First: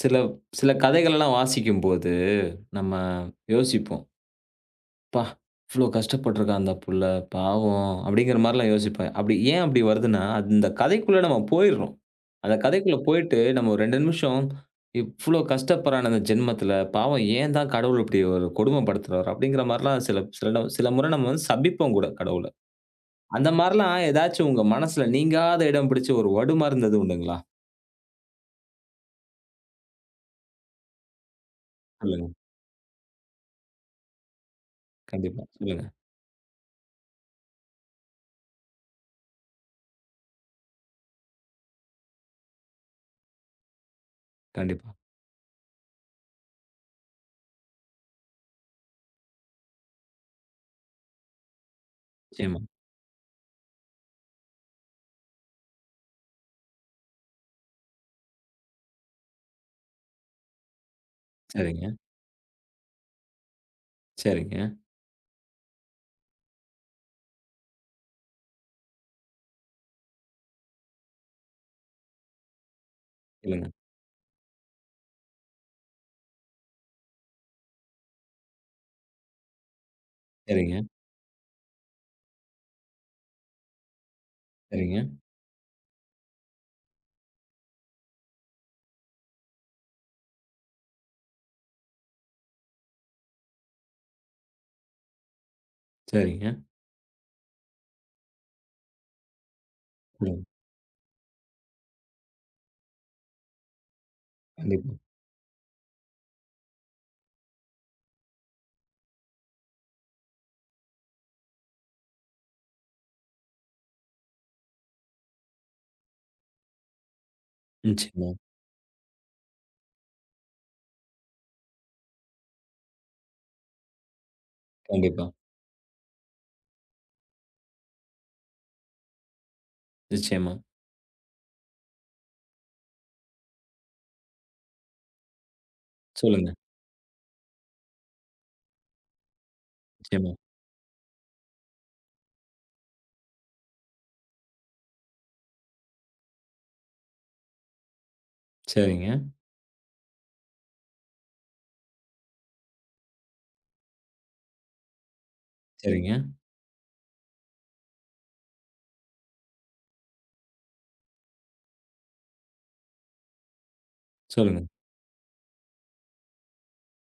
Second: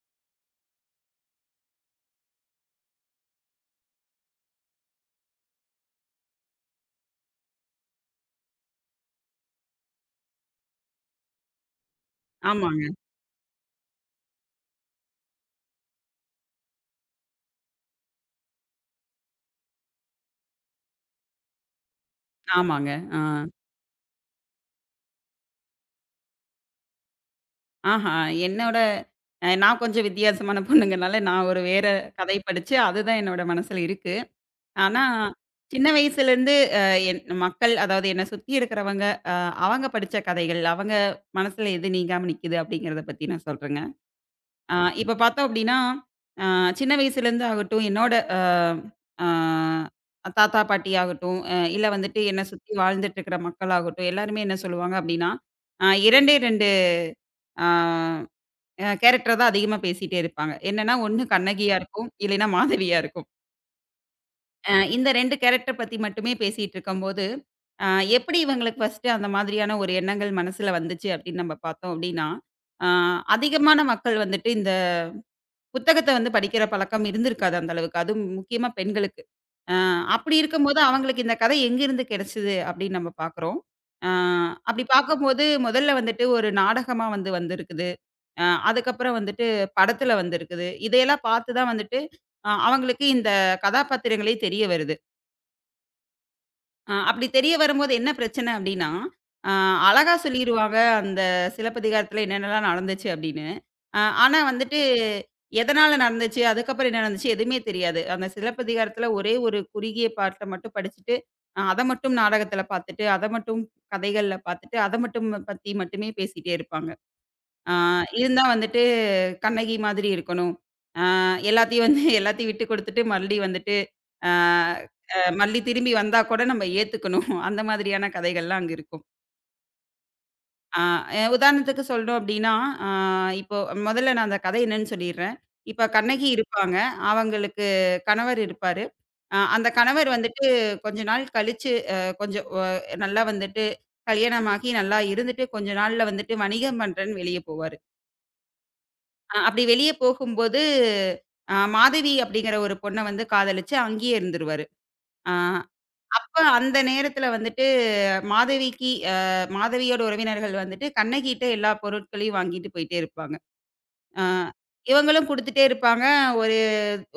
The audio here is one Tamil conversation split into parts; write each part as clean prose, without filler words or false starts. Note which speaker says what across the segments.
Speaker 1: சில சில கதைகள்லாம் வாசிக்கும்போது, நம்ம யோசிப்போம். "அப்பா! இவ்ளோ கஷ்டப்பட்டுருக்கான் அந்த புள்ள, பாவம்." அப்படிங்கிற மாரிலாம் யோசிப்பேன். அப்படி ஏன் அப்படி வருதுன்னா, அந்த கதைக்குள்ள நம்ம போயிர்றோம். அந்த
Speaker 2: ஆமாங்க,
Speaker 1: கதைக்குள்ள போயிட்டு, நம்ம ஒரு 2 நிமிஷம், "இவ்ளோ கஷ்டப்படுறானே இந்த ஜென்மத்தில, பாவம் ஏன் தான் கடவுள் இப்படி ஒரு கொடுமைப்படுத்துறாரு?" அப்படிங்கிற மாரிலாம் சில சில ட சில முறை நம்ம வந்து சபிப்போம் கூட கடவுள.
Speaker 2: ஆமாங்க. ஆ.
Speaker 1: அந்த மாரிலாம் ஏதாச்சும் உங்க மனசுல நீங்காத இடம் பிடிச்சு ஒரு வடுமாறுனது உண்டுங்களா?
Speaker 2: ஆஹா, என்னோட அ நான் கொஞ்சம் வித்தியாசமான பொண்ணுங்கனால, நான் ஒரு வேற
Speaker 1: சொல்லுங்க.
Speaker 2: கதை படிச்சு, அதுதான் என்னோட மனசுல இருக்கு. ஆனா,
Speaker 1: கண்டிப்பா. சொல்லுங்க.
Speaker 2: சின்ன வயசுலேருந்து அ என் மக்கள், அதாவது என்ன சுத்தி இருக்கிறவங்க, அ அவங்க படிச்ச கதைகள், அவங்க மனசுல எது நீங்காம நிக்குது அப்படிங்கிறத பத்தி நான் சொல்றேங்க. ஆ
Speaker 1: கண்டிப்பா.
Speaker 2: இப்ப பார்த்தோம் அப்படின்னா, அ சின்ன வயசுலேருந்து ஆகட்டும், என்னோட அ ஆ தாத்தா, பாட்டி ஆகட்டும், இல்ல வந்துட்டு என்ன
Speaker 1: நிச்சயமா.
Speaker 2: சுத்தி வாழ்ந்துட்டு இருக்கிற மக்கள் ஆகட்டும், எல்லாருமே என்ன சொல்லுவாங்க அப்படின்னா, 2 2 ஆ அ கேரக்டர் தான் அதிகமா பேசிட்டே இருப்பாங்க. என்னன்னா, ஒண்ணு கண்ணகியா
Speaker 1: சரிங்க.
Speaker 2: இருக்கும். இல்லைன்னா மாதவியா இருக்கும்.
Speaker 1: சரிங்க.
Speaker 2: இந்த 2 கேரக்டர் பத்தி மட்டுமே பேசிட்டு இருக்கும்போது, அ எப்படி இவங்களுக்கு ஃபர்ஸ்ட்டு அந்த மாதிரியான ஒரு எண்ணங்கள் மனசுல வந்துச்சு அப்படின்னு நம்ம பார்த்தோம் அப்படின்னா, அ
Speaker 1: இல்லங்க.
Speaker 2: அதிகமான மக்கள் வந்துட்டு இந்த புத்தகத்த வந்து படிக்கிற பழக்கம் இருந்திருக்காது அந்த அளவுக்கு. அதுவும் முக்கியமா பெண்களுக்கு. அ அப்படி
Speaker 1: சரிங்க,
Speaker 2: இருக்கும்போது அவங்களுக்கு இந்த கதை எங்கிருந்து கிடைச்சது அப்படின்னு நம்ம பார்க்குறோம். அ அப்படி
Speaker 1: சரிங்க,
Speaker 2: பார்க்கும்போது முதல்ல வந்துட்டு ஒரு நாடகமா வந்து வந்திருக்குது. அதுக்கப்புறம் வந்துட்டு படத்துல வந்திருக்குது. இதையெல்லாம் பார்த்து தான் வந்துட்டு அவங்களுக்கு இந்த கதாபாத்திரங்களே தெரிய வருது.
Speaker 1: சரிங்க.
Speaker 2: அப்படி தெரிய வரும்போது என்ன பிரச்சனை அப்படின்னா, அ அழகா
Speaker 1: ம்.
Speaker 2: சொல்லிருவாங்க அந்த சிலப்பதிகாரத்துல என்னென்னலாம் நடந்துச்சு அப்படின்னு. ஆனா வந்துட்டு
Speaker 1: கண்டிப்பா.
Speaker 2: எதனால நடந்துச்சு, அதுக்கப்புறம் என்ன நடந்துச்சு எதுவுமே தெரியாது. அந்த சிலப்பதிகாரத்துல ஒரே ஒரு குறுகிய பார்ட்ட மட்டும் படிச்சுட்டு, அத மட்டும் நாடகத்துல பார்த்துட்டு, அத மட்டும் கதைகள்ல பார்த்துட்டு, அத மட்டும் பத்தி மட்டுமே பேசிட்டே இருப்பாங்க. ஆ
Speaker 1: நிச்சயமா,
Speaker 2: இருந்தா வந்துட்டு கண்ணகி மாதிரி இருக்கணும். ஆ எல்லாத்தையும் வந்து எல்லாத்தையும் விட்டு குடுத்துட்டு மறுபடி வந்துட்டு, ஆ அ
Speaker 1: கண்டிப்பா.
Speaker 2: மறுபடி திரும்பி வந்தா கூட நம்ம ஏத்துக்கணும். அந்த மாதிரியான கதைகள்லாம் அங்க இருக்கும்.
Speaker 1: நிச்சயமா.
Speaker 2: ஆ அ உதாரணத்துக்கு சொல்லணும் அப்டின்னா, ஆ இப்போ மொதல்ல நான் அந்த கதை என்னன்னு சொல்லிர்றேன். இப்ப கண்ணகி
Speaker 1: சொல்லுங்க.
Speaker 2: இருப்பாங்க. அவங்களுக்கு கணவர் இருப்பாரு. அந்த கணவர்
Speaker 1: நிச்சயமா.
Speaker 2: வந்துட்டு கொஞ்ச நாள் கழிச்சு அ கொஞ்சம் அ நல்லா வந்துட்டு கல்யாணமாகி நல்லா இருந்துட்டு, கொஞ்ச நாள்ல வந்துட்டு வணிகம் பண்றேன்னு வெளிய போவாரு.
Speaker 1: சரிங்க,
Speaker 2: அப்படி வெளிய போகும்போது, மாதவி அப்படிங்கிற ஒரு பொண்ண வந்து காதலிச்சு அங்கேயே இருந்துருவாரு. அ
Speaker 1: சரிங்க.
Speaker 2: அப்ப அந்த நேரத்துல வந்துட்டு மாதவிக்கு அ மாதவியோட உறவினர்கள் வந்துட்டு கண்ணகிட்ட எல்லா பொருட்களையும் வாங்கிட்டு போயிட்டே இருப்பாங்க. அ
Speaker 1: சொல்லுங்க.
Speaker 2: இவங்களும் குடுத்துட்டே இருப்பாங்க. ஒரு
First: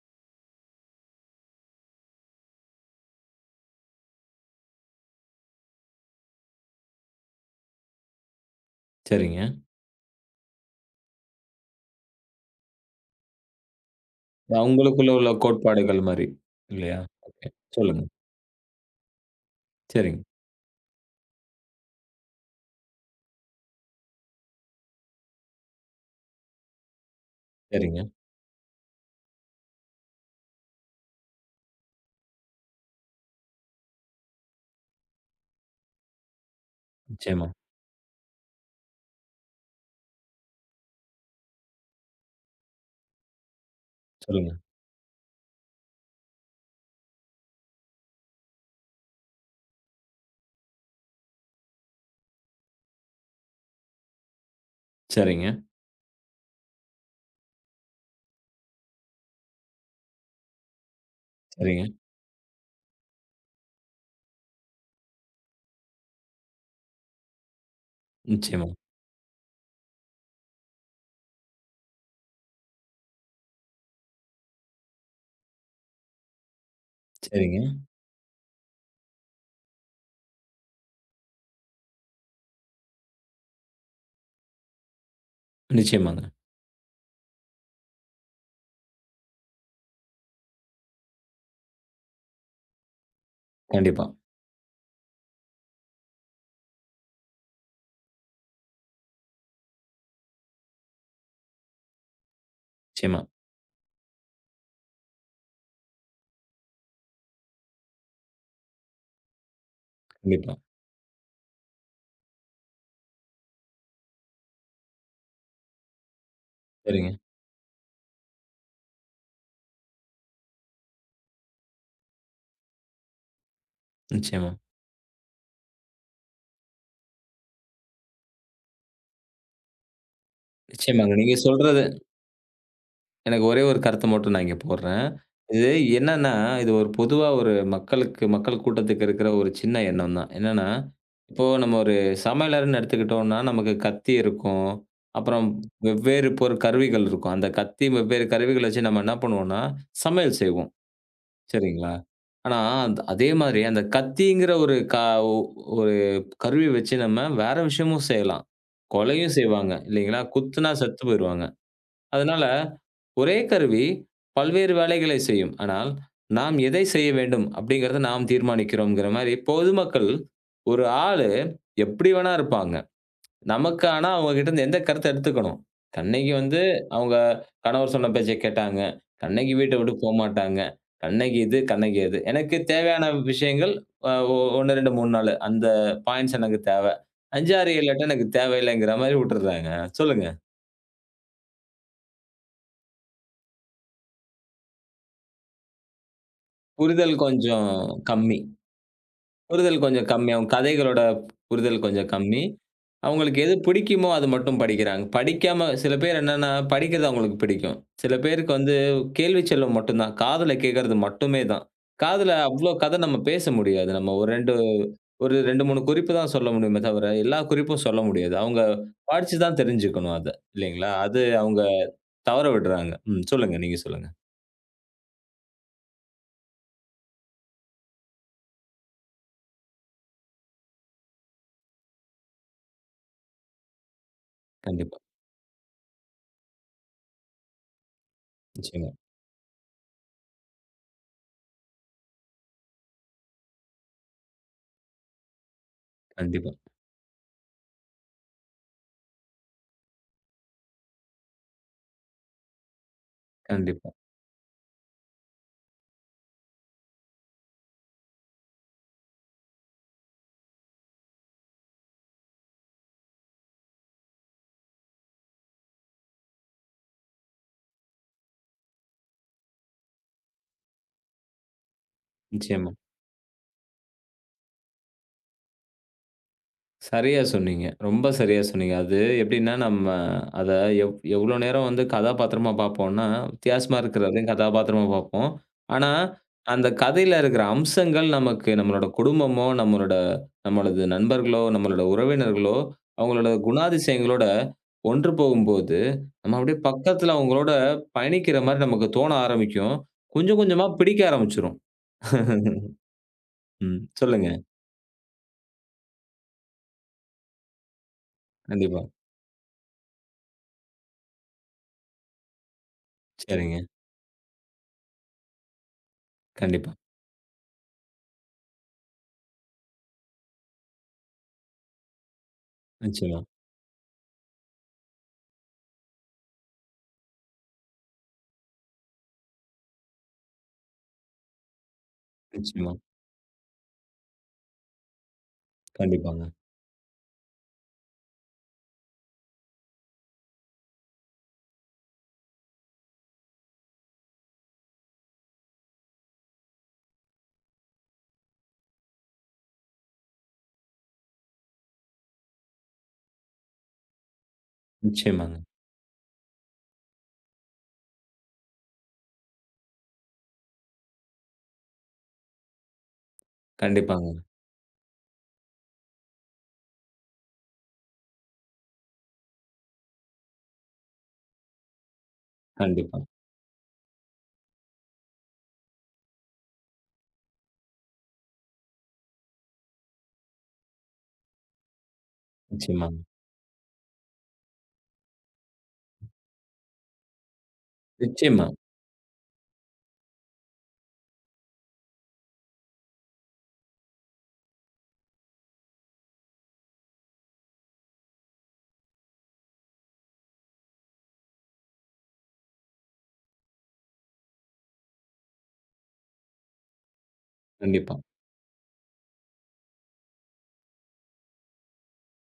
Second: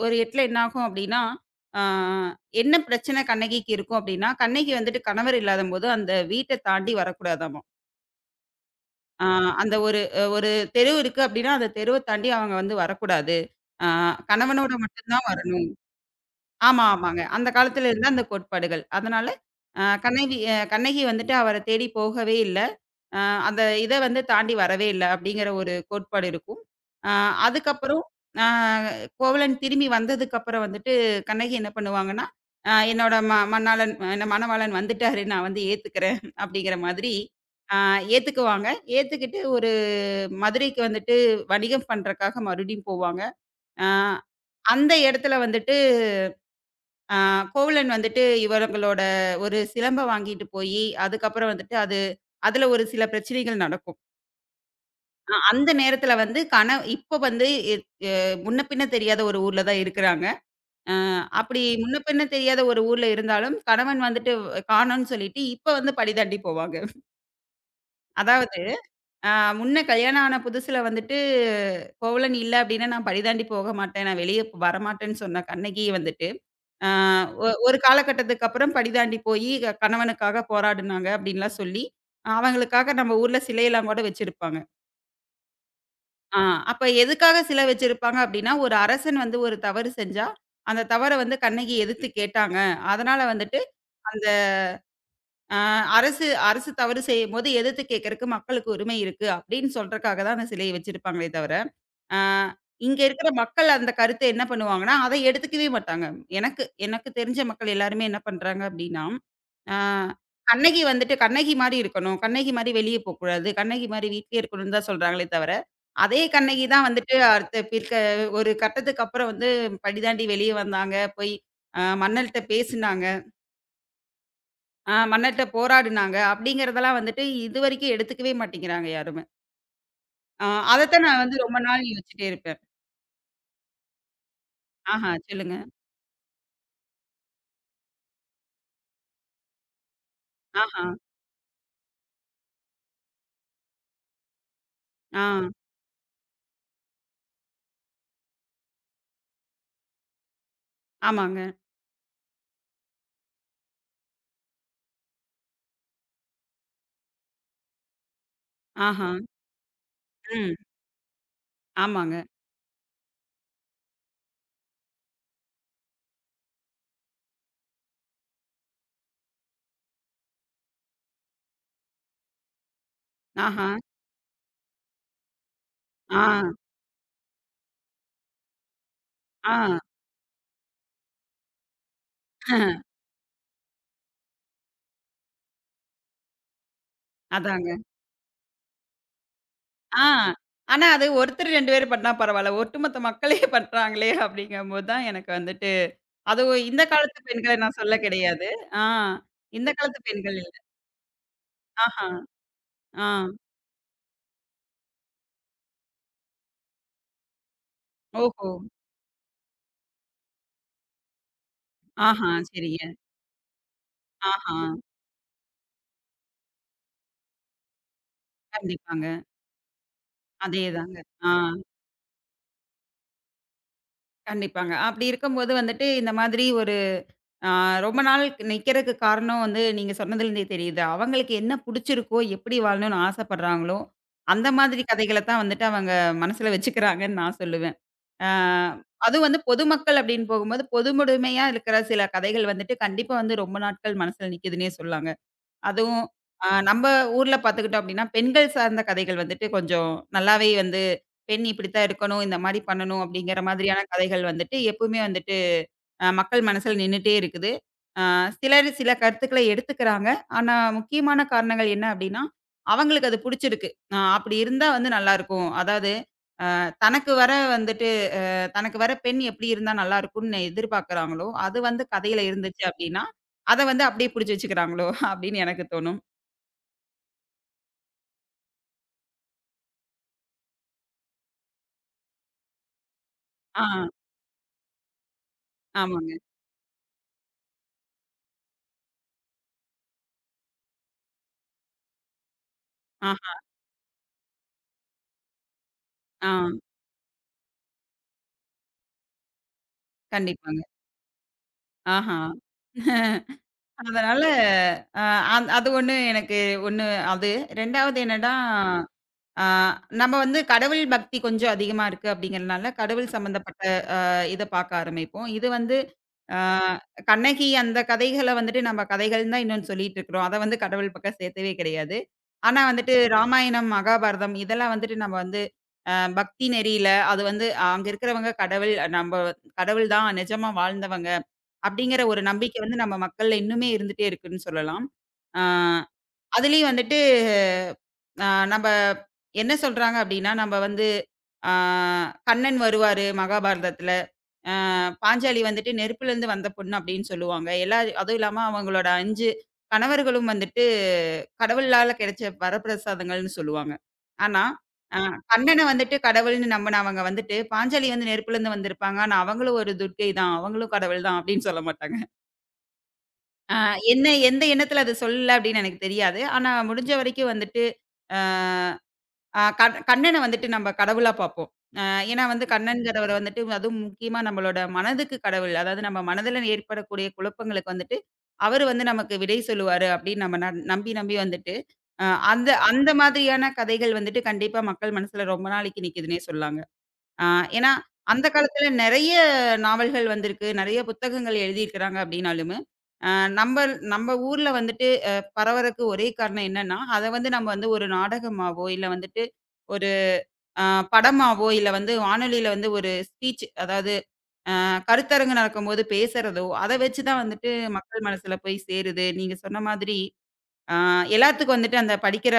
Speaker 2: ஒரு இடத்துல என்ன ஆகும் அப்படின்னா, அ என்ன பிரச்சனை கண்ணகிக்கு இருக்கும் அப்படின்னா, கண்ணகி வந்துட்டு கணவர் இல்லாதம்போது அந்த வீட்ட தாண்டி வரக்கூடாதாமா. ஆ
Speaker 1: சரிங்க.
Speaker 2: அந்த ஒரு ஒரு தெரு இருக்கு அப்டின்னா, அந்த தெருவ தாண்டி அவங்க வந்து வரக்கூடாது. ஆ கணவனோட மட்டும்
Speaker 1: அவங்களுக்குள்ள
Speaker 2: தான்
Speaker 1: உள்ள
Speaker 2: வரணும்.
Speaker 1: கோட்பாடுகள் மாரி
Speaker 2: ஆமா,
Speaker 1: இல்லையா?
Speaker 2: ஆமாங்க.
Speaker 1: ஓகே.
Speaker 2: அந்த காலத்துல
Speaker 1: சொல்லுங்க.
Speaker 2: இருந்த அந்த கோட்பாடுகள். அதனால அ
Speaker 1: சரிங்க,
Speaker 2: கண்ணகி அ கண்ணகி வந்துட்டு அவர தேடி போகவே இல்ல. அ அந்த இத வந்து தாண்டி வரவே இல்ல அப்டிங்கிற ஒரு கோட்பாடு இருக்கும். ஆ அதுக்கப்புறம்
Speaker 1: சரிங்க.
Speaker 2: ஆ கோவலன் திரும்பி வந்ததுக்கப்புறம் வந்துட்டு கண்ணகி என்ன பண்ணுவாங்கன்னா, அ என்னோட ம மணாளன் என்ன மணவாளன் வந்துட்டாரு. நான் வந்து ஏத்துக்கிறேன் அப்டிங்கிற மாதிரி
Speaker 1: நிச்சயமா.
Speaker 2: ஆ ஏத்துக்குவாங்க. ஏத்துக்கிட்டு மதுரைக்கு வந்துட்டு வணிகம் பண்றக்காக மறுபடியும் போவாங்க. அ
Speaker 1: சொல்லுங்க.
Speaker 2: அந்த இடத்துல வந்துட்டு அ கோவலன் வந்துட்டு இவங்களோட ஒரு சிலம்ப வாங்கிட்டு போயி, அதுக்கப்புறம் வந்துட்டு அதுல ஒரு சில பிரச்சனைகள் நடக்கும். அ
Speaker 1: சரிங்க,
Speaker 2: அந்த நேரத்துல வந்து கண இப்ப வந்து எ எ முன்ன பின்ன தெரியாத ஒரு ஊர்ல தான் இருக்கிறாங்க. அ அப்படி
Speaker 1: சரிங்க.
Speaker 2: முன்ன பின்ன தெரியாத ஒரு ஊர்ல இருந்தாலும் கணவன் வந்துட்டு காணோம்னு சொல்லிட்டு இப்ப வந்து பழி தாண்டி போவாங்க. அதாவது
Speaker 1: நிச்சயமா.
Speaker 2: ஆ முன்ன கல்யாணம் ஆன புதுசுல வந்துட்டு, "கோவலன் இல்ல அப்டின்னா நான் பழிதாண்டி போக மாட்டேன். நான் வெளிய வரமாட்டேன்னு" சொன்ன கண்ணகி வந்துட்டு, ஆ ஒ
Speaker 1: சரிங்க.
Speaker 2: ஒரு காலகட்டத்துக்கு அப்புறம் பழிதாண்டி போயி கணவனுக்காக போராடுனாங்க அப்டின்லாம் சொல்லி, அவங்களுக்காக நம்ம ஊர்ல சிலையெல்லாம் கூட வச்சிருப்பாங்க.
Speaker 1: நிச்சயமாங்க.
Speaker 2: ஆ அப்ப எதுக்காக சிலை வச்சிருப்பாங்க அப்டின்னா, ஒரு அரசன் வந்து ஒரு தவறு செஞ்சா, அந்த தவற வந்து கண்ணகி எதிர்த்து கேட்டாங்க. அதனால வந்துட்டு
Speaker 1: கண்டிப்பா.
Speaker 2: அந்த ஆ அரசு அரசு தவறு செய்யும்போது எதிர்த்து கேட்கறக்கு மக்களுக்கு உரிமை இருக்கு அப்டின்னு சொல்றக்காக தான் அந்த சிலைய வச்சிருப்பாங்களே தவிர ஆ இங்க
Speaker 1: நிச்சயமா,
Speaker 2: இருக்கிற மக்கள் அந்த கருத்த என்ன பண்ணுவாங்கன்னா, அத எடுத்துக்கவே மாட்டாங்க. எனக்கு எனக்கு தெரிஞ்ச மக்கள் எல்லாருமே என்ன பண்றாங்க அப்டின்னா, ஆ
Speaker 1: கண்டிப்பா.
Speaker 2: கண்ணகி வந்துட்டு கண்ணகி மாரி இருக்கணும். கண்ணகி மாரி வெளிய போக்கூடாது. கண்ணகி மாரி வீட்லயே இருக்கணும்னு தான் சொல்றாங்களே தவிர, அதே கண்ணகி தான்
Speaker 1: சரிங்க.
Speaker 2: வந்துட்டு அடுத்த பிற்க ஒரு கட்டத்துக்கு அப்புறம் வந்து படி தாண்டி வெளிய வந்தாங்க. போய் மன்னர்ட்ட பேசுனாங்க.
Speaker 1: நிச்சயமா.
Speaker 2: மன்னர்ட்ட போராடுனாங்க. அப்படிங்கிறதெல்லாம் வந்துட்டு இதுவரைக்கும் எடுத்துக்கவே மாட்டேங்கிறாங்க யாருமே. ஆ அதத்தான்
Speaker 1: நிச்சயமாங்க.
Speaker 2: நான்
Speaker 1: நீங்க
Speaker 2: வந்து ரொம்ப
Speaker 1: சொல்றது
Speaker 2: நாள் யோசிச்சுட்டே இருப்பேன்.
Speaker 1: எனக்கு ஒரே ஒரு கருத்து மட்டும் நான் இங்க போடுறேன்.
Speaker 2: ஆஹா, சொல்லுங்க.
Speaker 1: இது என்னன்னா, இது ஒரு பொதுவா ஒரு மக்களுக்கு மக்கள் கூட்டத்துக்கு இருக்கிற ஒரு சின்ன எண்ணம் தான். என்னன்னா,
Speaker 2: ஆஹா.
Speaker 1: இப்போ நம்ம ஒரு சமையலறைன்னு எடுத்துக்கிட்டோம்னா, நமக்கு கத்தி இருக்கும்.
Speaker 2: ஆ.
Speaker 1: அப்புறம் வெவ்வேறு கருவிகள் இருக்கும். அந்த கத்தி, வெவ்வேறு கருவிகள வச்சு நம்ம என்ன பண்ணுவோம்னா, சமையல் செய்வோம்.
Speaker 2: ஆமாங்க.
Speaker 1: சரிங்களா? ஆனா, அந்த அதே மாதிரி அந்த கத்திங்கிற ஒரு ஒரு கருவி வச்சு நம்ம வேற விஷயமும் செய்யலாம்.
Speaker 2: ஆஹா.
Speaker 1: கொலையும் செய்வாங்க. இல்லைங்களா?
Speaker 2: ம்.
Speaker 1: குத்துனா செத்து போயிருவாங்க.
Speaker 2: ஆமாங்க.
Speaker 1: அதனால ஒரே கருவி பல்வேறு வேலைகளை செய்யும். ஆனால், நாம் எதை செய்ய வேண்டும் அப்படிங்கிறத நாம் தீர்மானிக்கிறோம்ங்கிற மாரி, பொதுமக்கள் ஒரு ஆளு எப்படி வேணா இருப்பாங்க.
Speaker 2: ஆஹா.
Speaker 1: நமக்கு ஆனா அவங்க கிட்டேருந்து எந்த கருத்த எடுத்துக்கணும்.
Speaker 2: ஆ,
Speaker 1: கண்ணகி வந்து அவங்க கணவர் சொன்ன பேச்ச கேட்டாங்க. கண்ணகி
Speaker 2: ஆ.
Speaker 1: வீட்ட விட்டு போமாட்டாங்க. கண்ணகி இது, கண்ணகி அது. எனக்கு தேவையான விஷயங்கள் அ ஒ 1, 2, 3, 4 அந்த பாயிண்ட்ஸ் எனக்கு தேவ. 5,
Speaker 2: அதாங்க.
Speaker 1: 6, 7, 8 எனக்கு தேவையில்லைங்கிற மாரி விட்டுர்றாங்க.
Speaker 2: ஆ.
Speaker 1: சொல்லுங்க.
Speaker 2: ஆனா அது ஒருத்தர் 2 பேர் பண்ணா பரவால்ல. ஒட்டுமொத்த மக்களே பண்றாங்களே அப்படிங்கும்போது தான் எனக்கு வந்துட்டு அதுவும் இந்த
Speaker 1: புரிதல்
Speaker 2: காலத்து பெண்கள
Speaker 1: கொஞ்சம்
Speaker 2: நான் சொல்ல
Speaker 1: கம்மி.
Speaker 2: கிடையாது. ஆ. இந்த
Speaker 1: புரிதல்
Speaker 2: காலத்து
Speaker 1: கொஞ்சம்
Speaker 2: பெண்கள்
Speaker 1: கம்மியாகும்.
Speaker 2: இல்ல.
Speaker 1: கதைகளோட புரிதல்
Speaker 2: ஆஹா.
Speaker 1: கொஞ்சம் கம்மி.
Speaker 2: ஆ.
Speaker 1: அவங்களுக்கு எது பிடிக்குமோ அது மட்டும் படிக்கிறாங்க. படிக்காம சில பேர் என்னன்னா, படிக்கிறது அவங்களுக்கு பிடிக்கும். சில
Speaker 2: ஓஹோ!
Speaker 1: பேருக்கு வந்து கேள்வி செல்வம் மட்டும்தான். காதுல கேட்கறது மட்டுமே தான்.
Speaker 2: ஆஹா.
Speaker 1: காதுல அவ்ளோ
Speaker 2: சரிங்க.
Speaker 1: கதை நம்ம பேச முடியாது. நம்ம ஒரு 2
Speaker 2: ஆஹா.
Speaker 1: ஒரு 2, 3 குறிப்பு தான் சொல்ல முடியுமே தவிர, எல்லா குறிப்பும் சொல்ல முடியாது. அவங்க
Speaker 2: கண்டிப்பாங்க.
Speaker 1: படிச்சு தான் தெரிஞ்சுக்கணும் அத. இல்லைங்களா?
Speaker 2: அதேதாங்க.
Speaker 1: அது
Speaker 2: ஆ.
Speaker 1: அவங்க தவற விடுறாங்க. ம். சொல்லுங்க. நீங்க சொல்லுங்க.
Speaker 2: கண்டிப்பாங்க. அப்படி இருக்கும்போது வந்துட்டு இந்த மாதிரி ஒரு ஆ ரொம்ப நாள் நிக்கிறதுக்கு காரணம் வந்து நீங்க சொன்னதுலேருந்தே தெரியுது. அவங்களுக்கு என்ன புடிச்சிருக்கோ, எப்படி வாழணும்னு ஆசைப்படுறாங்களோ, அந்த மாதிரி
Speaker 1: கண்டிப்பா.
Speaker 2: கதைகள தான் வந்துட்டு அவங்க மனசுல வச்சுக்கிறாங்கன்னு நான் சொல்லுவேன். ஆ
Speaker 1: நிச்சயமா.
Speaker 2: அதுவும் வந்து பொதுமக்கள் அப்படின்னு போகும்போது, பொதுமுடமையா இருக்கிற சில கதைகள் வந்துட்டு கண்டிப்பா வந்து ரொம்ப நாட்கள் மனசுல நிக்குதுன்னே சொல்லாங்க. அதுவும்
Speaker 1: கண்டிப்பா,
Speaker 2: நம்ப ஊர்ல பார்த்துக்கிட்டோம் அப்படின்னா, பெண்கள் சார்ந்த கதைகள் வந்துட்டு கொஞ்சம் நல்லாவே வந்து பெண் இப்படித்தான் இருக்கணும், இந்த மாரி பண்ணணும் அப்படிங்கிற மாதிரியான
Speaker 1: கண்டிப்பா.
Speaker 2: கதைகள் வந்துட்டு எப்பவுமே வந்துட்டு மக்கள் மனசுல நின்னுட்டே இருக்குது. அ சிலர் சில கருத்துக்கள எடுத்துக்கிறாங்க. ஆனா, முக்கியமான காரணங்கள் என்ன அப்டின்னா, அவங்களுக்கு அது புடிச்சிருக்கு. அப்டி இருந்தா வந்து நல்லாருக்கும். அதாவது தனக்கு வர வந்துட்டு தனக்கு வர பெண் எப்டி இருந்தா நல்லாருக்கும்னு எதிர்பார்க்குறாங்களோ, அது வந்து கதையில இருந்துச்சு
Speaker 1: நிச்சயமா.
Speaker 2: அப்டின்னா, அத வந்து அப்டியே புடிச்சு வச்சுக்கிறாங்களோ அப்டின்னு எனக்கு தோணும்.
Speaker 1: சரியா சொன்னீங்க. ரொம்ப சரியா சொன்னீங்க. அது எப்படின்னா, நம்ம அத எவ் எவ்ளோ நேரம் வந்து கதாபாத்திரமா பார்ப்போம்னா,
Speaker 2: ஆ
Speaker 1: வித்தியாசமா இருக்கிறதையும் கதாபாத்திரமா பார்ப்போம். ஆனா,
Speaker 2: ஆமாங்க.
Speaker 1: அந்த கதையில இருக்கிற அம்சங்கள் நமக்கு நம்மளோட குடும்பமோ, நம்மளோட நம்மளது நண்பர்களோ, நம்மளோட உறவினர்களோ, அவங்களோட
Speaker 2: ஆஹா.
Speaker 1: குணாதிசயங்களோட ஒன்று போகும்போது,
Speaker 2: ஆ,
Speaker 1: நம்ம அப்படியே பக்கத்துல அவங்களோட பயணிக்கிற மாரி நமக்கு தோண ஆரம்பிக்கும். கொஞ்சம்
Speaker 2: கண்டிப்பாங்க.
Speaker 1: கொஞ்சமா பிடிக்க ஆரம்பிச்சுரும்.
Speaker 2: ஆஹா.
Speaker 1: ம்.
Speaker 2: அதனால
Speaker 1: சொல்லுங்க.
Speaker 2: அ அந் அது ஒண்ணு எனக்கு ஒண்ணு அது. 2வது என்னன்னா,
Speaker 1: கண்டிப்பா.
Speaker 2: ஆ, நம்ம வந்து கடவுள் பக்தி கொஞ்சம் அதிகமா இருக்கு அப்படிங்கிறனால, கடவுள்
Speaker 1: சரிங்க.
Speaker 2: சம்மந்தப்பட்ட இத பாக்க ஆரம்பிப்போம். இது வந்து ஆ
Speaker 1: கண்டிப்பா.
Speaker 2: கண்ணகி அந்த கதைகள வந்துட்டு நம்ம கதைகள்னு தான் இன்னும் சொல்லிட்டு இருக்கிறோம். அத வந்து கடவுள் பக்கம் சேர்த்தவே கிடையாது. ஆனா வந்துட்டு
Speaker 1: நிச்சயமா,
Speaker 2: ராமாயணம், மகாபாரதம் இதெல்லாம் வந்துட்டு நம்ம வந்து அ பக்தி நெறியில அது வந்து அங்க இருக்கிறவங்க கடவுள் தான் நிஜமா வாழ்ந்தவங்க, அப்படிங்கிற ஒரு நம்பிக்கை
Speaker 1: நிச்சயமா.
Speaker 2: வந்து நம்ம மக்கள்ல இன்னுமே இருந்துட்டே இருக்குன்னு சொல்லலாம். ஆ.
Speaker 1: கண்டிப்பாங்க.
Speaker 2: அதுலயும் வந்துட்டு அ நம்ப என்ன சொல்றாங்க அப்டின்னா, நம்ப வந்து ஆ கண்ணன் வருவாரு மகாபாரதத்துல. பாஞ்சாலி வந்துட்டு நெருப்புலேருந்து வந்த பொண்ணு அப்டின்னு சொல்லுவாங்க. அதுவும் இல்லாம அவங்களோட 5 கணவர்களும் வந்துட்டு கடவுளால கிடைச்ச வரப்பிரசாதங்கள்னு சொல்லுவாங்க. ஆனா, அ
Speaker 1: நிச்சயமாங்க.
Speaker 2: கண்ணன வந்துட்டு கடவுள்னு நம்புனவங்க வந்துட்டு, பாஞ்சாலி வந்து நெருப்புலேருந்து வந்திருப்பாங்க. ஆனா, அவங்களும் ஒரு துர்க்கை தான். அவங்களும் கடவுள் தான் அப்டின்னு சொல்ல மாட்டாங்க. அ என்ன
Speaker 1: கண்டிப்பாங்க.
Speaker 2: எந்த எண்ணத்துல அது சொல்லல அப்டின்னு எனக்கு தெரியாது. ஆனா முடிஞ்ச வரைக்கும் வந்துட்டு, ஆ ஆ கண் கண்ணன வந்துட்டு நம்ம கடவுளா பார்ப்போம். அ ஏன்னா வந்து
Speaker 1: கண்டிப்பா.
Speaker 2: கண்ணன்கிறவர் வந்துட்டு அதுவும் முக்கியமா நம்மளோட மனதுக்கு கடவுள். அதாவது நம்ம மனதில ஏற்படக்கூடிய குழப்பங்களுக்கு வந்துட்டு, அவரு வந்து நமக்கு விடை சொல்லுவாரு அப்படின்னு நம்ம நம்பி வந்துட்டு, அ அந்த அந்த
Speaker 1: நிச்சயமாங்க.
Speaker 2: மாதிரியான கதைகள் வந்துட்டு கண்டிப்பா மக்கள் மனசுல ரொம்ப நாளைக்கு நிக்குதுன்னே சொல்லலாங்க. ஆ ஏன்னா, அந்த
Speaker 1: நிச்சயமா.
Speaker 2: காலத்துல நெறைய நாவல்கள் வந்திருக்கு. நெறைய புத்தகங்கள் எழுதியிருக்கிறாங்க அப்படின்னாலுமே, அ நம்ப நம்ப ஊர்ல வந்துட்டு பரவறக்கு ஒரே காரணம் என்னன்னா, அத வந்து நம்ம வந்து ஒரு நாடகமாவோ, இல்ல வந்துட்டு ஒரு அ படமாவோ, இல்ல வந்து வானொலியில வந்து ஒரு ஸ்பீச் அதாவது கருத்தரங்கு நடக்கும்போது பேசுறதோ, அத வச்சு தான் வந்துட்டு
Speaker 1: கண்டிப்பா.
Speaker 2: மக்கள் மனசுல போய் சேருது. நீங்க சொன்ன மாதிரி ஆ எல்லாத்துக்கும் வந்துட்டு அந்த படிக்கிற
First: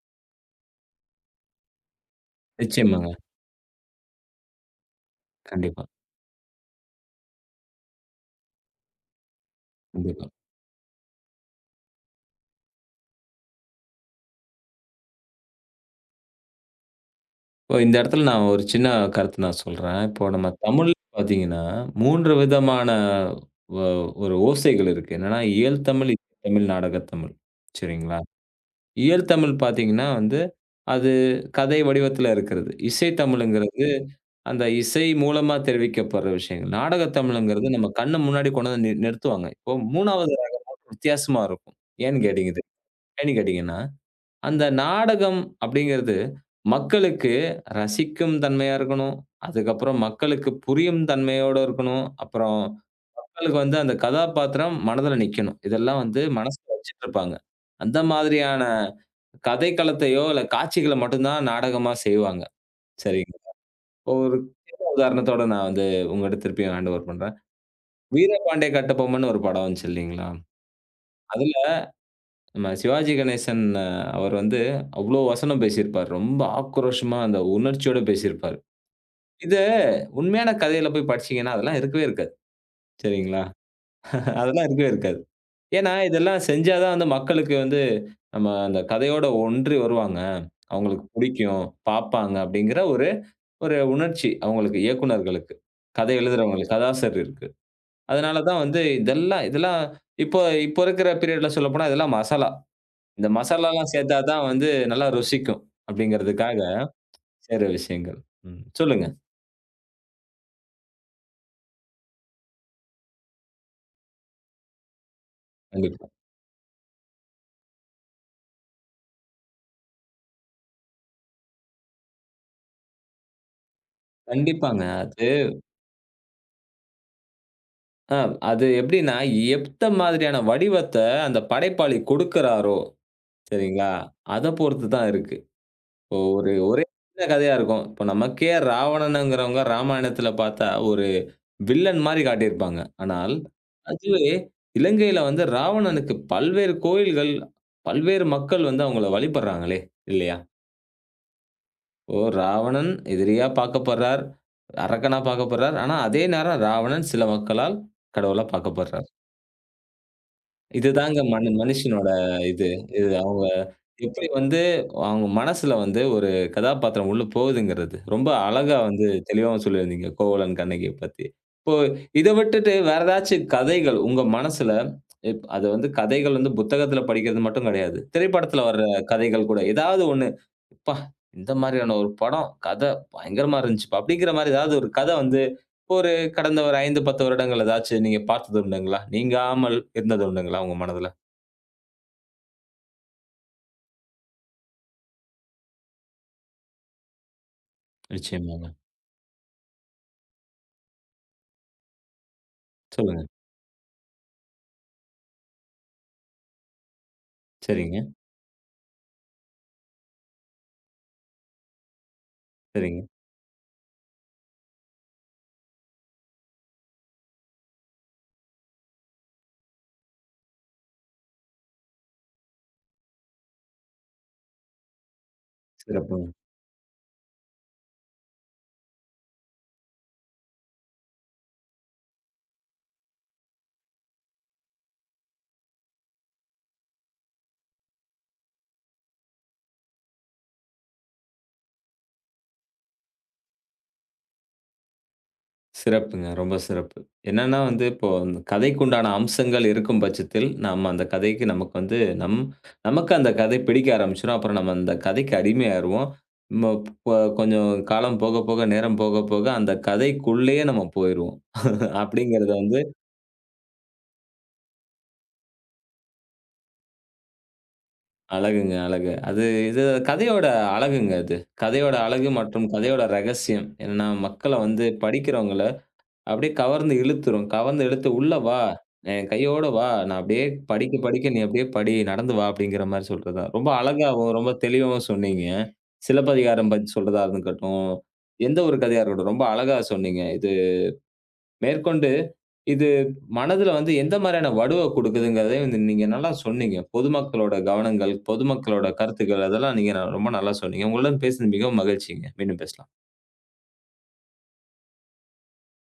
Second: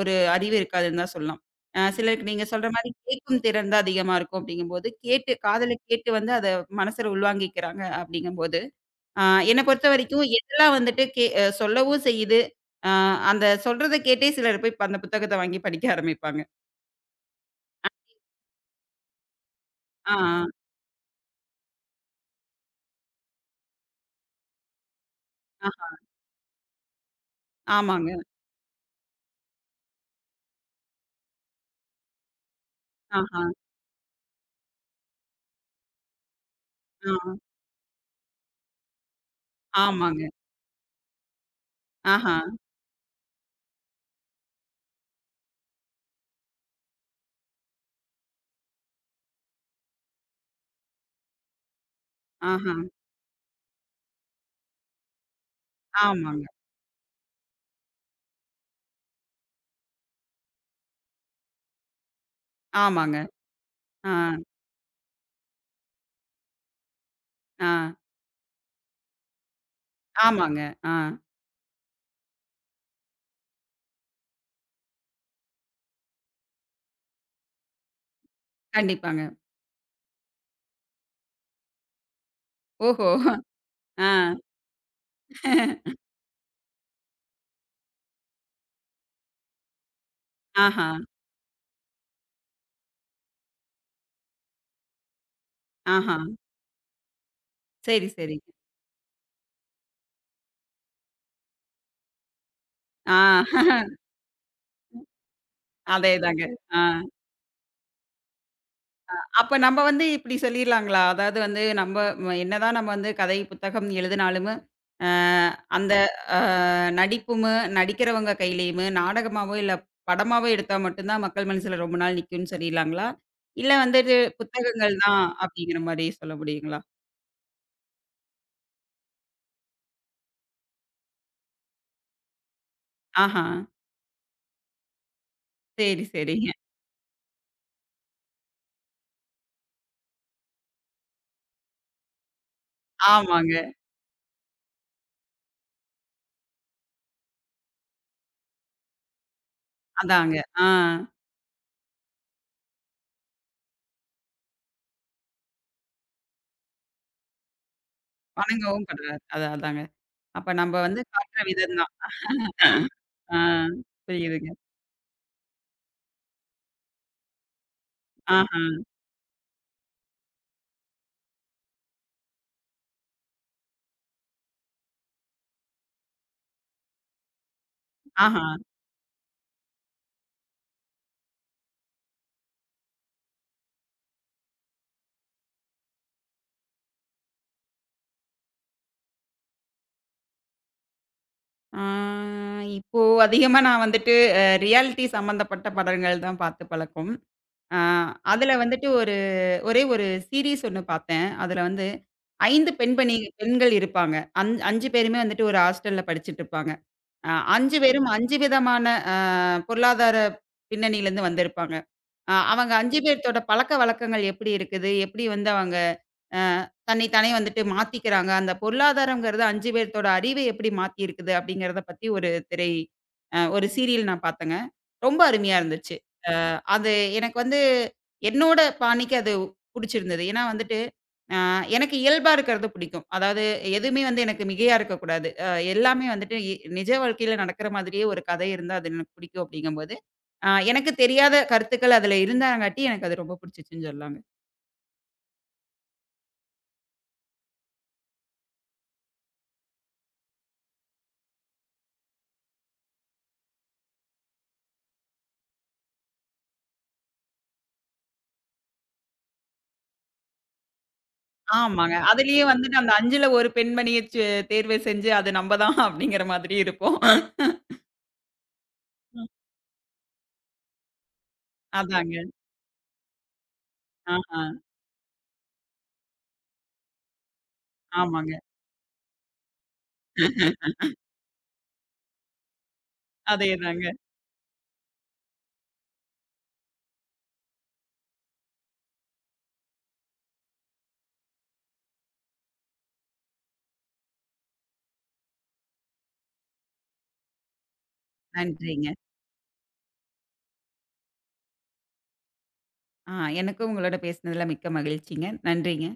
Speaker 2: ஒரு அறிவு இருக்காதுன்னு தான் சொல்லலாம். சிலருக்கு நீங்க சொல்ற மாரி
Speaker 1: நிச்சயமாங்க.
Speaker 2: கேட்கும் திறன் தான் அதிகமா இருக்கும் அப்படிங்கும்போது, கேட்டு காதுல
Speaker 1: கண்டிப்பா,
Speaker 2: கேட்டு வந்து அத மனசுல உள்வாங்கிக்கிறாங்க அப்படிங்கும்போது, அ என்ன பொறுத்தவரைக்கும்
Speaker 1: கண்டிப்பா.
Speaker 2: எதெல்லாம் வந்துட்டு கே அ சொல்லவும் செய்யுது, அ அந்த சொல்றத கேட்டே சிலர் போய் அந்த புத்தகத்த வாங்கி படிக்க ஆரம்பிப்பாங்க.
Speaker 1: இப்போ இந்த இடத்துல நான் ஒரு சின்ன கருத்து நான் சொல்றேன்.
Speaker 2: ஆ,
Speaker 1: இப்போ
Speaker 2: ஆ,
Speaker 1: நம்ம தமிழ்ல பார்த்தீங்கன்னா, 3 விதமான ஒ ஒரு ஓசைகள் இருக்கு. என்னன்னா, இயல்
Speaker 2: ஆஹா,
Speaker 1: தமிழ், இசை தமிழ், நாடகத் தமிழ்.
Speaker 2: ஆமாங்க.
Speaker 1: சரிங்களா? இயல் தமிழ் பார்த்தீங்கன்னா வந்து, அது கதை வடிவத்தில இருக்கிறது. இசை
Speaker 2: ஆஹா,
Speaker 1: தமிழ்ங்கிறது அந்த இசை மூலமா தெரிவிக்கப்படுற விஷயங்கள்.
Speaker 2: ஆ,
Speaker 1: நாடகத் தமிழ்ங்கிறது நம்ம கண்ணு முன்னாடி கொண்டு வந்து நிறுத்துவாங்க. இப்போ
Speaker 2: ஆமாங்க.
Speaker 1: 3வது வித்தியாசமா இருக்கும். ஏன்னு ம்.
Speaker 2: ஆஹா,
Speaker 1: கேட்டீங்க ஏன்னு கேட்டீங்கன்னா, அந்த நாடகம் அப்படிங்கிறது மக்களுக்கு ரசிக்கும் தன்மையா இருக்கணும். அதுக்கப்புறம் மக்களுக்கு புரியும் தன்மையோட இருக்கணும். அப்புறம்
Speaker 2: ஆஹா,
Speaker 1: மக்களுக்கு வந்து அந்த கதாபாத்திரம் மனதில நிக்கணும். இதெல்லாம் வந்து
Speaker 2: ஆமாங்க,
Speaker 1: மனசுல வச்சுட்டுருப்பாங்க. அந்த மாதிரியான கதைக்களத்தையோ, இல்ல காட்சிகள மட்டும் தான் நாடகமா செய்வாங்க.
Speaker 2: ஆமாங்க.
Speaker 1: சரிங்க.
Speaker 2: ஆ,
Speaker 1: ஒரு உதாரணத்தோட நான் வந்து உங்கட்ட திருப்பியும் ஹேண்ட் ஓவர் பண்றேன்.
Speaker 2: ஆ,
Speaker 1: வீரபாண்டிய கட்டபொம்மன்னு ஒரு படம் வந்துச்சு இல்லைங்களா?
Speaker 2: ஆமாங்க. ஆ,
Speaker 1: அதுல நம்ம சிவாஜி கணேசன் அவர் வந்து அவ்ளோ வசனம் பேசியிருப்பார். ரொம்ப ஆக்ரோஷமா அந்த உணர்ச்சியோட பேசியிருப்பார்.
Speaker 2: கண்டிப்பாங்க.
Speaker 1: இத உண்மையான கதையில போய் படிச்சீங்கன்னா, அதெல்லாம் இருக்கவே இருக்காது.
Speaker 2: ஓஹோ!
Speaker 1: சரிங்களா?
Speaker 2: ஆ.
Speaker 1: அதெல்லாம் இருக்கவே இருக்காது. ஏன்னா, இதெல்லாம் செஞ்சா தான் வந்து மக்களுக்கு வந்து நம்ம அந்த கதையோட ஒன்றி வருவாங்க.
Speaker 2: ஆஹா,
Speaker 1: அவங்களுக்கு பிடிக்கும், பார்ப்பாங்க அப்படிங்கிற ஒரு ஒரு உணர்ச்சி அவங்களுக்கு இயக்குனர்களுக்கு. கதை
Speaker 2: ஆஹா.
Speaker 1: எழுதுறவங்களுக்கு, கதாசர் இருக்கு.
Speaker 2: சரி, சரி.
Speaker 1: அதனால தான் வந்து இதெல்லாம் இதெல்லாம் இப்போ இப்போ இருக்கிற பீரியட்ல சொல்லப்போனா இதெல்லாம் மசாலா.
Speaker 2: ஆ,
Speaker 1: இந்த மசாலாலாம் சேர்த்தா தான் வந்து நல்லா ருசிக்கும்
Speaker 2: அதேதாங்க.
Speaker 1: அப்படிங்கிறதுக்காக
Speaker 2: ஆ.
Speaker 1: செய்ற விஷயங்கள். ம். சொல்லுங்க.
Speaker 2: அப்ப நம்ம வந்து இப்டி சொல்லிர்லாங்களா? அதாவது வந்து நம்ம என்னதான் நம்ம வந்து கதை புத்தகம் எழுதினாலுமு, அ அந்த
Speaker 1: கண்டிப்பா.
Speaker 2: அ நடிப்புமு, நடிக்கிறவங்க கையிலயுமு, நாடகமாவோ இல்ல படமாவோ எடுத்தா மட்டும் தான் மக்கள் மனசுல ரொம்ப நாள் நிக்கும்னு சொல்லிர்லாங்களா? இல்ல வந்துட்டு
Speaker 1: கண்டிப்பாங்க.
Speaker 2: புத்தகங்கள் தான் அப்டிங்கிற மாரி சொல்ல முடியுங்களா?
Speaker 1: அ அது எப்படின்னா, எந்த மாதிரியான வடிவத்த அந்த படைப்பாளி கொடுக்கிறாரோ,
Speaker 2: ஆஹா.
Speaker 1: சரிங்களா? அத பொறுத்து தான் இருக்கு.
Speaker 2: சரி,
Speaker 1: இப்போ
Speaker 2: சரிங்க.
Speaker 1: ஒரே சின்ன கதையா இருக்கும். இப்போ நமக்கே ராவணனுங்கிறவங்க ராமாயணத்தில பார்த்தா ஒரு வில்லன் மாரி காட்டியிருப்பாங்க. ஆனால்,
Speaker 2: ஆமாங்க.
Speaker 1: அதுவே இலங்கையில வந்து ராவணனுக்கு பல்வேறு கோயில்கள், பல்வேறு மக்கள் வந்து அவங்கள வழிபடுறாங்களே!
Speaker 2: அதாங்க.
Speaker 1: இல்லையா?
Speaker 2: ஆ.
Speaker 1: ஓ! ராவணன் எதிரியா பார்க்கப்படுறார். அரக்கனா பார்க்கப்படுறார். ஆனா, அதே நேரம் ராவணன் சில மக்களால் கடவுளா
Speaker 2: வணங்கவும்
Speaker 1: பார்க்கப்படுறார்.
Speaker 2: படுறாரு. அதான் அதாங்க. அப்ப நம்ம வந்து
Speaker 1: இதுதாங்க
Speaker 2: காட்டுற
Speaker 1: மனு
Speaker 2: விதம் தான்.
Speaker 1: மனுஷனோட இது.
Speaker 2: அ,
Speaker 1: இது
Speaker 2: ஆ
Speaker 1: அவங்க எப்படி
Speaker 2: புரியுதுங்க.
Speaker 1: வந்து அவங்க மனசுல வந்து ஒரு கதாபாத்திரம் உள்ள போகுதுங்கிறது, ரொம்ப
Speaker 2: ஆஹா,
Speaker 1: அழகா வந்து தெளிவாவும் சொல்லியிருந்தீங்க, கோவலன் கண்ணகிய பத்தி. இப்போ இத விட்டுட்டு வேற ஏதாச்சும் கதைகள் உங்க மனசுல அது வந்து கதைகள் வந்து புத்தகத்துல படிக்கிறது மட்டும் கிடையாது.
Speaker 2: ஆஹா.
Speaker 1: திரைப்படத்துல வர்ற கதைகள் கூட ஏதாவது ஒண்ணு, "அப்பா! இந்த மாதிரியான ஒரு படம், கதை பயங்கரமா இருந்துச்சுப்பா!" அப்படிங்கிற மாரி ஏதாவது ஒரு கதை வந்து ஒரு கடந்த ஒரு 5, 10 வருடங்கள் ஏதாச்சும் நீங்க பார்த்தது உண்டுங்களா? நீங்காமல் இருந்தது உண்டுங்களா உங்க மனதுல?
Speaker 2: ஆ இப்போ அதிகமா நான் வந்துட்டு ரியாலிட்டி சம்மந்தப்பட்ட படங்கள் தான் பார்த்து பழக்கம். ஆ அதுல
Speaker 1: நிச்சயமாங்க.
Speaker 2: வந்துட்டு ஒரே ஒரு சீரிஸ் ஒண்ணு பார்த்தேன். அதுல வந்து 5 பெண்பணி
Speaker 1: சொல்லுங்க.
Speaker 2: பெண்கள் இருப்பாங்க. 5 பேருமே வந்துட்டு ஒரு ஹாஸ்டல்ல படிச்சுட்டு இருப்பாங்க. 5
Speaker 1: சரிங்க,
Speaker 2: பேரும் 5 விதமான அ பொருளாதார பின்னணியிலருந்து வந்திருப்பாங்க. அவங்க 5
Speaker 1: சரிங்க.
Speaker 2: பேத்தோட பழக்கவழக்கங்கள் எப்படி இருக்குது? எப்படி வந்து அவங்க அ தன்னை தானே வந்துட்டு மாத்திக்கிறாங்க. அந்த பொருளாதாரம்ங்கிறது 5 பேத்தோட அறிவை எப்படி மாத்தி இருக்குது அப்படிங்கிறத பத்தி ஒரு திரை அ ஒரு சீரியல் நான் பார்த்தேங்க. ரொம்ப அருமையா இருந்துச்சு.
Speaker 1: சிறப்புங்க.
Speaker 2: அது எனக்கு வந்து என்னோட பாணிக்கு அது புடிச்சிருந்தது. ஏன்னா வந்துட்டு, அ எனக்கு இயல்பா இருக்கிறது பிடிக்கும். அதாவது எதுவுமே வந்து எனக்கு மிகையா இருக்கக்கூடாது. எல்லாமே வந்துட்டு நிஜ வாழ்க்கையில நடக்கிற மாதிரியே ஒரு கதை இருந்தா அது எனக்கு பிடிக்கும் அப்படிங்கும்போது, எனக்கு தெரியாத கருத்துக்கள் அதுல இருந்தாங்காட்டி எனக்கு அது ரொம்ப பிடிச்சிச்சுன்னு சொல்லலாங்க.
Speaker 1: சிறப்புங்க. ரொம்ப சிறப்பு. என்னன்னா வந்து இப்போ கதைக்கு உண்டான அம்சங்கள் இருக்கும் பட்சத்தில், நம்ம அந்த கதைக்கு நமக்கு வந்து நமக்கு அந்த கதை பிடிக்க ஆரம்பிச்சுரும். அப்புறம் நம்ம அந்த கதைக்கு அடிமையாயிருவோம். நம்ம ப கொஞ்சம் காலம் போக போக, நேரம் போக போக அந்த கதைக்குள்ளேயே நம்ம போயிருவோம்.
Speaker 2: ஆமாங்க. அதிலேயே
Speaker 1: அப்படிங்கிறது வந்து
Speaker 2: வந்துட்டு அந்த 5ல ஒரு பெண்மணிய சு தேர்வு செஞ்சு அது நம்ப தான் அப்படிங்கிற மாதிரி இருக்கும்.
Speaker 1: அழகுங்க, அழகு.
Speaker 2: ம்.
Speaker 1: அது இது கதையோட அழகுங்க அது. கதையோட
Speaker 2: அதாங்க.
Speaker 1: அழகு மற்றும் கதையோட ரகசியம். என்னன்னா
Speaker 2: ஆஹா.
Speaker 1: மக்கள வந்து படிக்கிறவங்கள அப்படியே கவர்ந்து இழுத்துரும். கவர்ந்து இழுத்து
Speaker 2: ஆமாங்க.
Speaker 1: "உள்ள வா! என் கையோட வா! நான் அப்படியே படிக்க படிக்க நீ அப்படியே படி. நடந்து வா" அப்படிங்கிற மாரி சொல்றதா. ரொம்ப
Speaker 2: அதேதாங்க.
Speaker 1: அழகாவும், ரொம்ப தெளிவாவும் சொன்னீங்க. சிலப்பதிகாரம் பத்தி சொல்றதா இருக்கட்டும், எந்த ஒரு கதையா இருக்கட்டும், ரொம்ப அழகா சொன்னீங்க. இது மேற்கொண்டு இது மனதுல வந்து எந்த மாரியான வடுவ குடுக்குதுங்கிறதையும் வந்து நீங்க நல்லா சொன்னீங்க. பொதுமக்களோட கவனங்கள், பொதுமக்களோட
Speaker 2: நன்றிங்க.
Speaker 1: கருத்துக்கள் அதெல்லாம் நீங்க ரொம்ப நல்லா சொன்னீங்க. உங்களுடன் பேசினது மிகவும் மகிழ்ச்சிங்க. மீண்டும் பேசலாம்.
Speaker 2: ஆ எனக்கும் உங்களோட பேசினதுல மிக்க மகிழ்ச்சிங்க. நன்றிங்க.